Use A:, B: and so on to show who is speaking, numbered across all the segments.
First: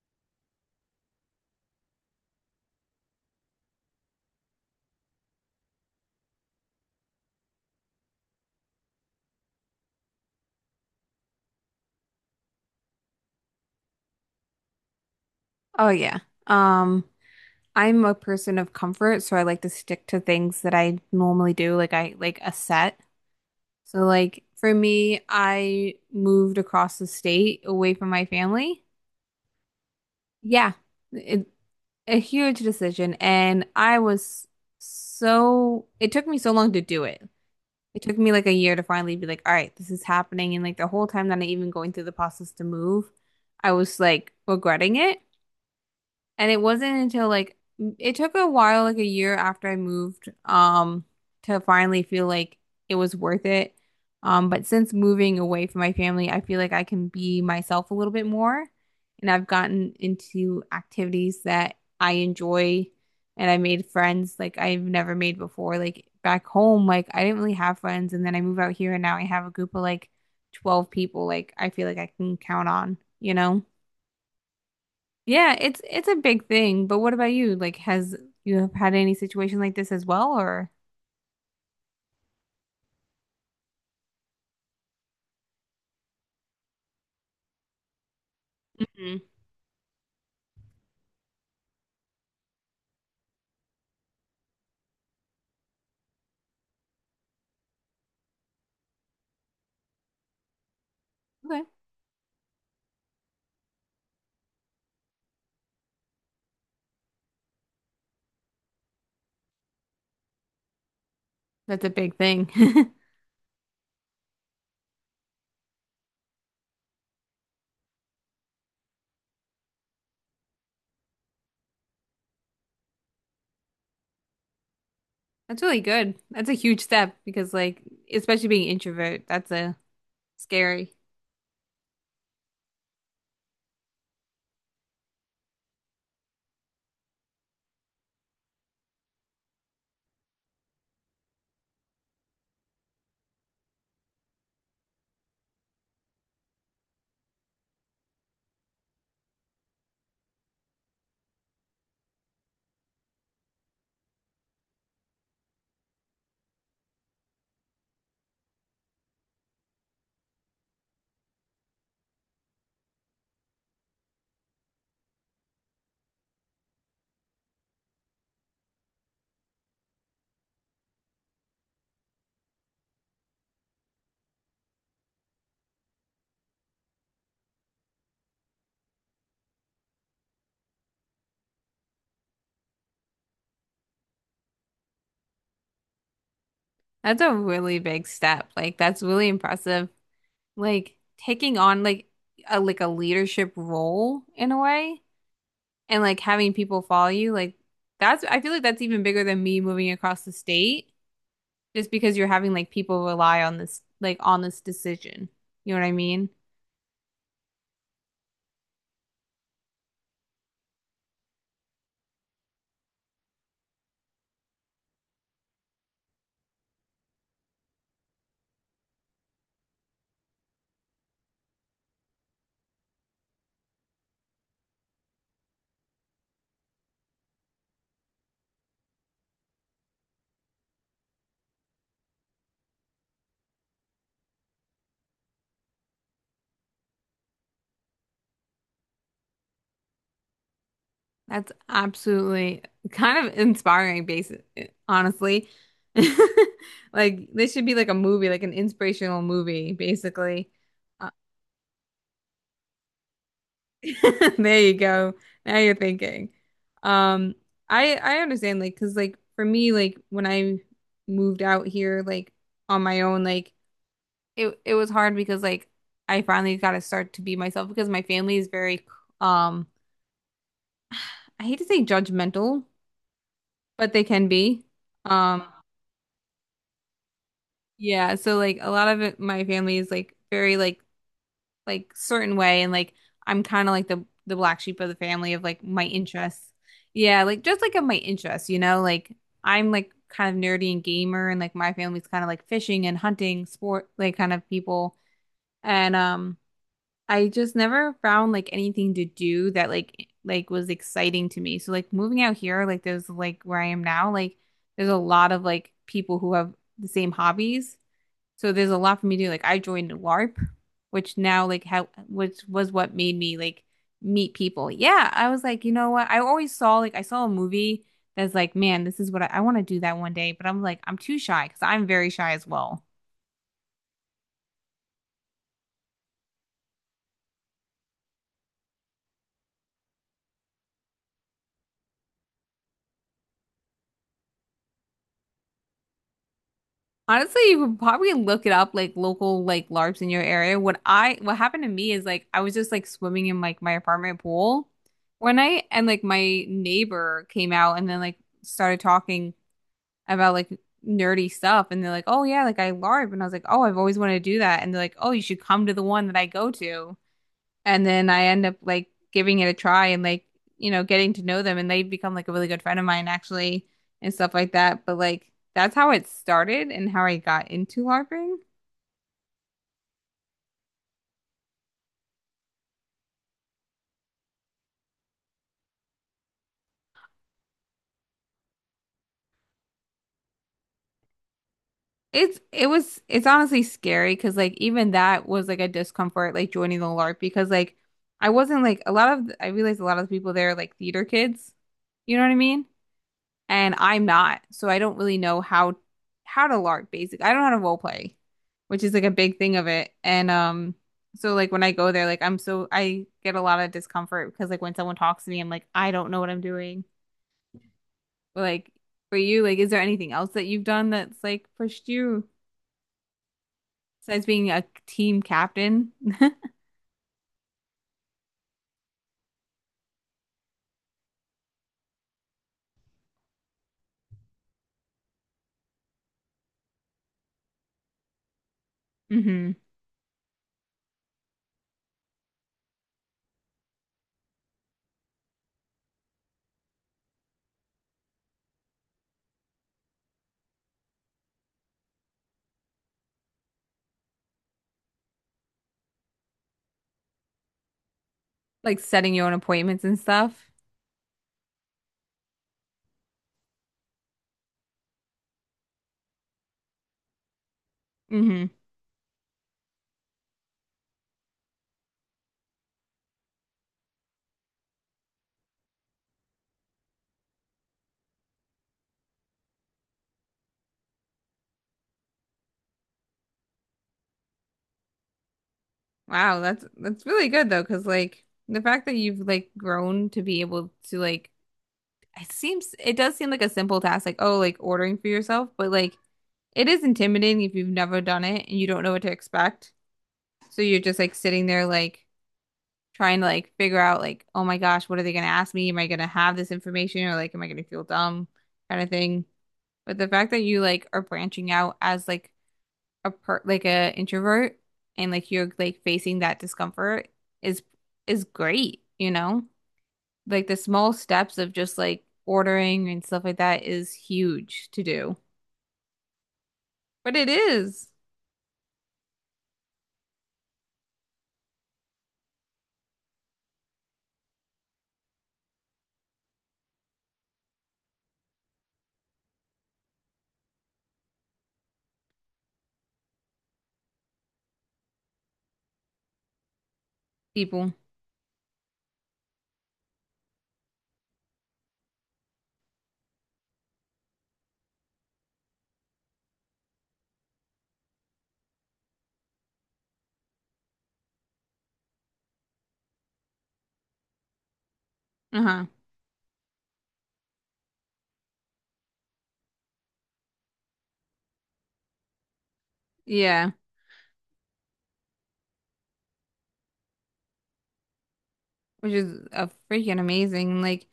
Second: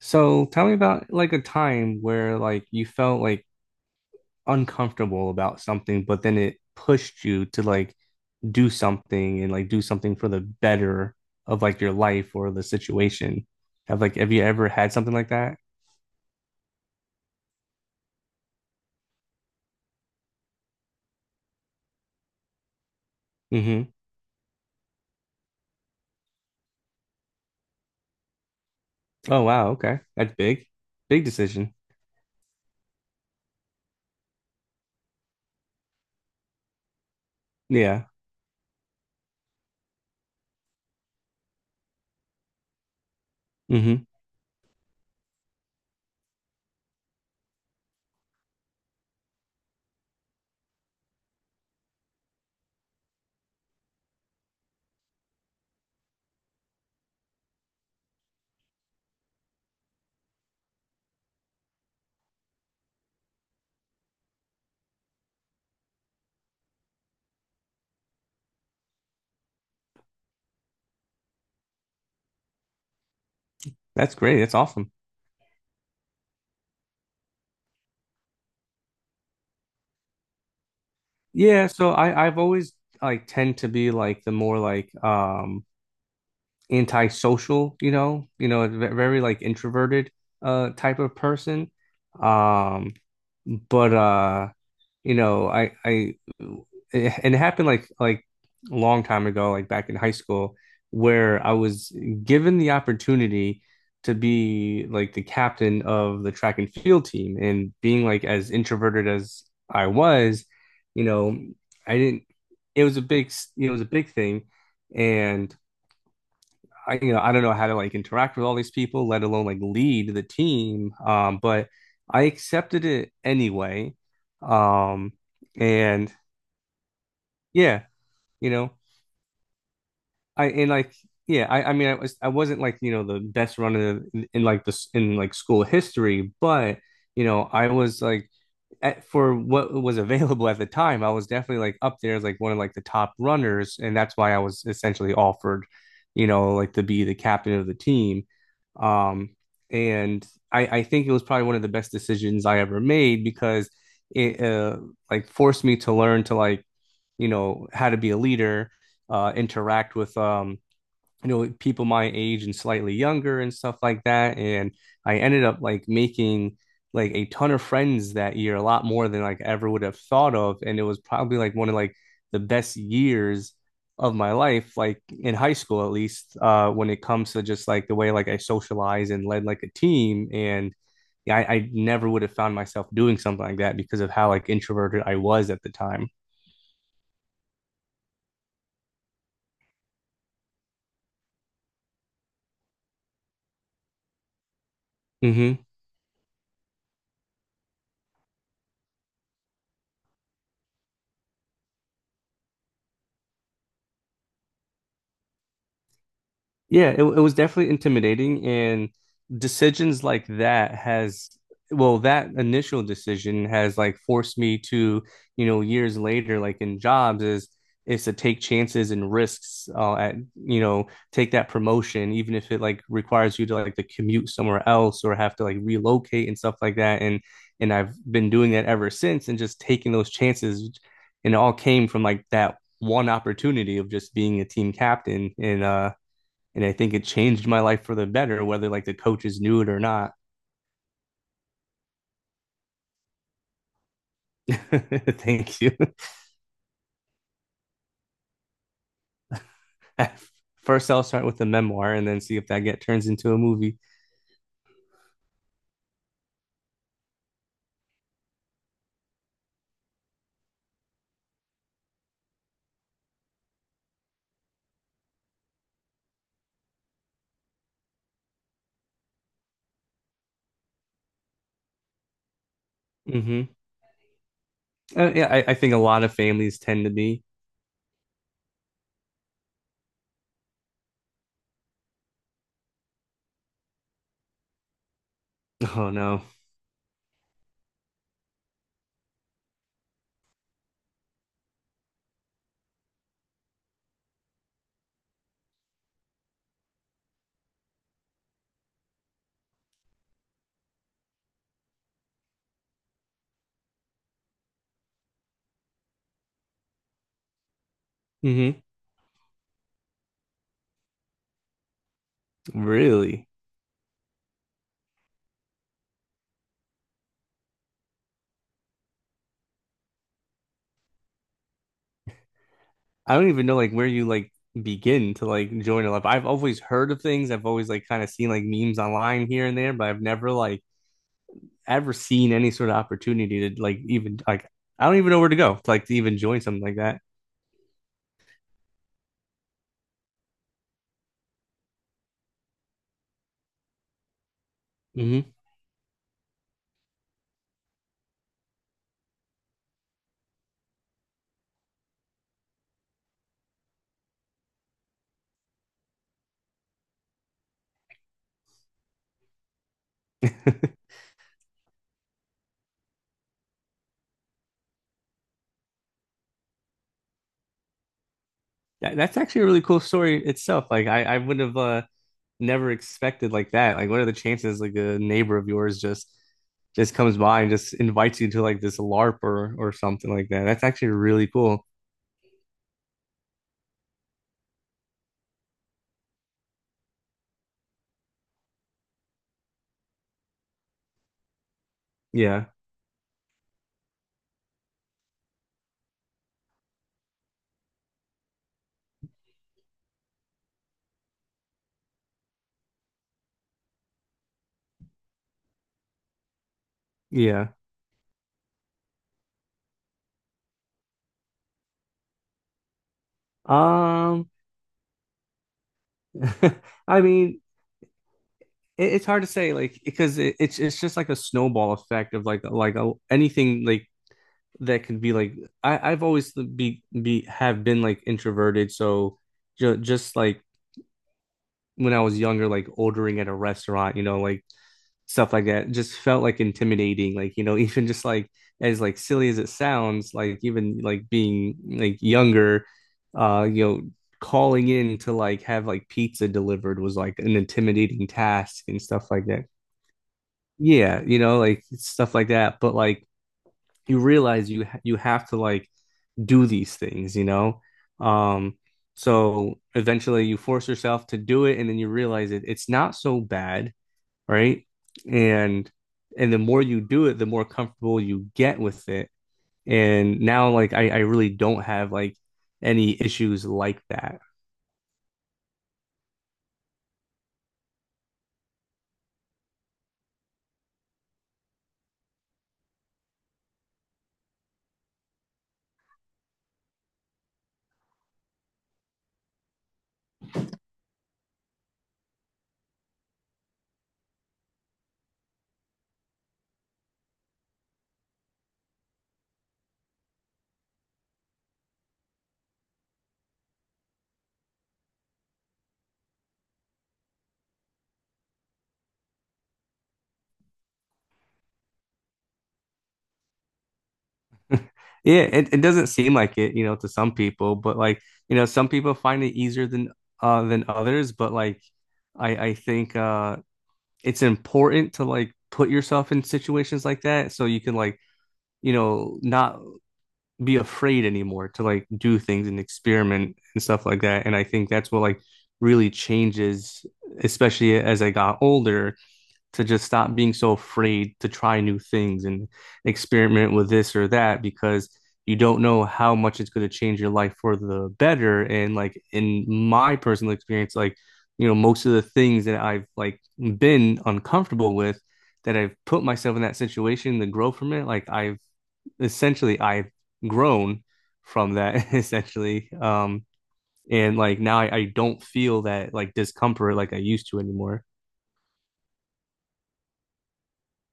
A: So tell me about, like, a time where, like, you felt like uncomfortable about something, but then it pushed you to, like, do something and, like, do something for the better of, like, your life or the situation. Have like have you ever had something like that?
B: Oh yeah. Um, I'm a person of comfort, so I like to stick to things that I normally do, like I like a set.
A: Hmm.
B: So like for me, I moved across the state away from my family.
A: Oh wow, okay. That's big.
B: Yeah,
A: Big
B: it,
A: decision.
B: a huge decision, and I was so it took me so long to do it. It
A: Yeah.
B: took me like a year to finally be like, all right, this is happening, and like the whole time that I even going through the process to move, I was
A: Hmm.
B: like regretting it. And it wasn't until like it took a while, like a year after I moved, to finally feel like it was worth it. But since moving away from my family, I feel like I can be myself a little bit more. And I've gotten into activities that I enjoy and I made friends like I've never made before. Like back home, like I didn't really have friends. And then I move out here and now I have a group of like 12 people like I feel like I can count on, you know?
A: That's great. That's awesome.
B: Yeah, it's a big thing, but what about you? Like, has you have had any situation like this as well, or?
A: Yeah, so I've always like tend to be like the more like antisocial,
B: Mhm.
A: very like introverted type of person. Um, but you know, I it, and it happened like a long time ago, like back in high school, where I
B: Okay.
A: was given the opportunity to be like the captain of the track and field team, and being like as introverted as I was, you know,
B: That's a
A: I
B: big
A: didn't.
B: thing.
A: It was a big, you know, it was a big thing, and I, you know, I don't know how to like interact with all these people, let alone like lead the team. But I accepted it anyway. Um,
B: That's really
A: and
B: good. That's a huge step because like
A: yeah,
B: especially
A: you
B: being
A: know,
B: introvert, that's a
A: I and like
B: scary.
A: Yeah, I mean, I wasn't like you know the best runner in like this in like school history, but you know, I was like at, for what was available at the time, I was definitely like up there as like one of like the top runners, and that's why I was essentially offered, you know, like to be the captain of the team. Um, and I think it was probably one of the best decisions I ever made because it like forced me to learn to like you know how to be a leader, interact with you know people my age and slightly younger and stuff like that, and I ended up like making like a ton of friends that year, a lot more than like I ever would have thought of, and it was probably like one of like the best years of my life, like in high school at least, when it comes to just like the way like I socialize and led like a team. And yeah, I never would have found myself doing something like that because of how like introverted I was at the time.
B: That's a really big step. Like that's really impressive. Like taking on like a leadership role in a way
A: Hmm.
B: and like having people follow you, like that's I feel like that's even bigger than me moving across the state. Just because you're having like people rely on this like on this decision. You know what I mean?
A: Yeah, it was definitely intimidating, and decisions like that has well that initial decision has like forced me to, you know, years later like in jobs is to take chances and risks, at you know take that promotion, even if it like requires you to commute somewhere else or have to like relocate and stuff like that. And I've been doing that ever since and just taking those chances, and it all came from like that one opportunity of just being a team captain. And I think it changed my life for the better, whether like the coaches knew it or not.
B: That's absolutely kind of inspiring basis, honestly.
A: Thank you.
B: Like this should be like a movie, like an inspirational movie, basically.
A: First, I'll
B: Uh,
A: start with the memoir and then see if that get turns into a movie.
B: there you go. Now you're thinking. Um, I understand, like, cause like for me, like when I moved out here, like on my own, like it was hard because like I finally got to start to be myself because my family is very um I hate to say judgmental,
A: Hmm.
B: but they can be.
A: Yeah,
B: Um
A: I think a lot of families tend to be.
B: yeah, so like a lot of it my family is like very like certain way and like I'm kind of like the black sheep of the family of like my
A: Oh no.
B: interests. Yeah, like just like of my interests, you know, like I'm like kind of nerdy and gamer and like my family's kind of like fishing and hunting sport like kind of people. And I just never found like anything to do that like was exciting to me. So like moving out here, like there's like where I am now, like there's a lot of like people who have the same hobbies. So
A: Hmm.
B: there's a lot for me to do. Like I joined LARP, which now like how which was what made
A: Really?
B: me like meet people. Yeah, I was like, you know what? I always saw like I saw a movie that's like, man, this is what I want to do that one day. But I'm like, I'm too shy because I'm very shy as well.
A: I don't even know like where you like begin to like join a life. I've always heard of things. I've always like kind of seen like memes online here and there, but I've never like ever seen any sort of opportunity to like even like I don't even know where to go to like to even join something like that.
B: Honestly, you could probably look it up, like local like LARPs in your area. What happened to me is like I was just like swimming in like my apartment pool
A: Hmm.
B: one night, and like my neighbor came out and then like started talking about like nerdy stuff, and they're like, "Oh yeah, like I LARP," and I was like, "Oh, I've always wanted to do that," and they're like, "Oh, you should come to the one that I go to." And then I end up like giving it a try and like you know getting to know them and they become like a really good friend of mine actually and stuff like that but like that's how it started and how I got into LARPing.
A: That's actually a really cool story itself. Like I would have never expected like that. Like what are the chances like a neighbor of yours just comes by and just invites you to like this LARP or something like that. That's actually really cool.
B: It's it was it's honestly scary because like even that was like a discomfort like joining the LARP because like I wasn't like a lot of I realized a lot of the people there are like theater kids, you know what I
A: Yeah.
B: mean, and I'm not, so I don't really know how to LARP basic. I don't know how to role play, which is like a big thing of it. And so like when I go there, like I get a lot of discomfort because like when someone talks to me, I'm like I don't know what I'm doing.
A: Yeah.
B: But like for you, like is there anything else that you've done that's like pushed you besides
A: Um.
B: being a team captain?
A: I mean, it's hard to say, like because it's just like a snowball effect of like anything like that can be like I I've always be have been like introverted, so
B: hmm
A: ju just like when I was younger, like ordering at a restaurant, you know, like stuff like that just felt like intimidating, like you know, even just like as like silly as it sounds, like even like being like younger, you know, calling in to like have like pizza delivered was like an intimidating task
B: Like
A: and stuff
B: setting your
A: like
B: own
A: that.
B: appointments and stuff.
A: Yeah, you know, like stuff like that, but like you realize you have to like do these things, you know.
B: Hmm
A: Um so eventually you force yourself to do it, and then you realize it's not so bad, right? And the more you do it, the more comfortable you get with it. And now, like, I really don't have like any issues like that.
B: Wow, that's really good though, because like the fact that you've like grown to be able to like it seems it does seem like a simple task, like oh, like ordering for yourself, but like it is intimidating if you've never done it and you don't know what to expect. So you're just like sitting there like trying to like figure out like, oh my gosh, what are they gonna ask me? Am I gonna have this information or like am I gonna feel dumb kind of thing. But the fact that you like are branching out as like a introvert and like you're like facing that discomfort is is great, you know? Like the small steps of just like ordering and stuff like that is huge to do.
A: Yeah, it doesn't seem like it, you know, to some
B: But it
A: people, but
B: is,
A: like, you know, some people find it easier than others, but like I think it's important to like put yourself in situations like that so you can like, you know, not be afraid anymore to like do things and experiment and stuff like that. And I think that's what like really changes,
B: people.
A: especially as I got older, to just stop being so afraid to try new things and experiment with this or that, because you don't know how much it's going to change your life for the better. And like in my personal experience, like, you know, most of the things that I've like been uncomfortable with, that
B: Uh-huh.
A: I've put myself in that situation to grow from it, like I've grown from that essentially. Um,
B: Yeah.
A: and like now I don't feel that like discomfort like I used to anymore.
B: Which is a freaking amazing.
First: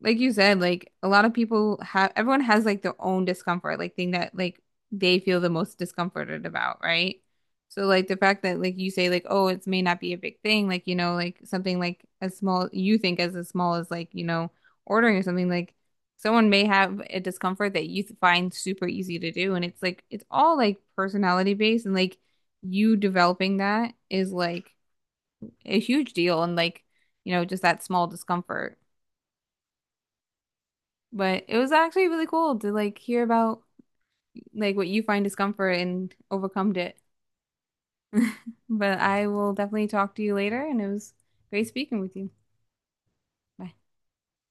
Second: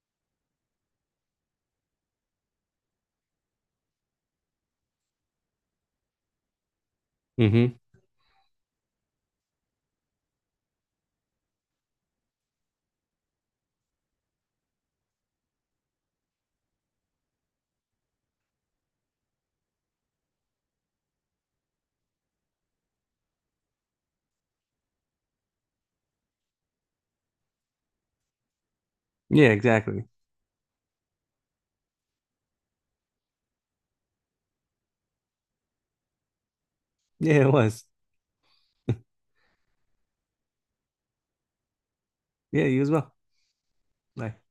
B: Like you said, like a lot of people have, everyone has like their own discomfort, like thing that like they feel the most discomforted about, right?
A: Hmm.
B: So like the fact that like you say like, oh, it may not be a big thing, like you know, like something like as small you think as small as like you know ordering or something like someone may have a discomfort that you find super easy to do, and it's like it's all like personality based, and like you developing that is like a huge deal and like, you know, just that small discomfort.
A: Yeah, exactly.
B: But it was actually really cool to like hear about like what you find discomfort and overcome it.
A: Yeah, it was.
B: But I will definitely talk to you later and it was great speaking with you.
A: Yeah, you as well.
B: Bye.
A: Bye.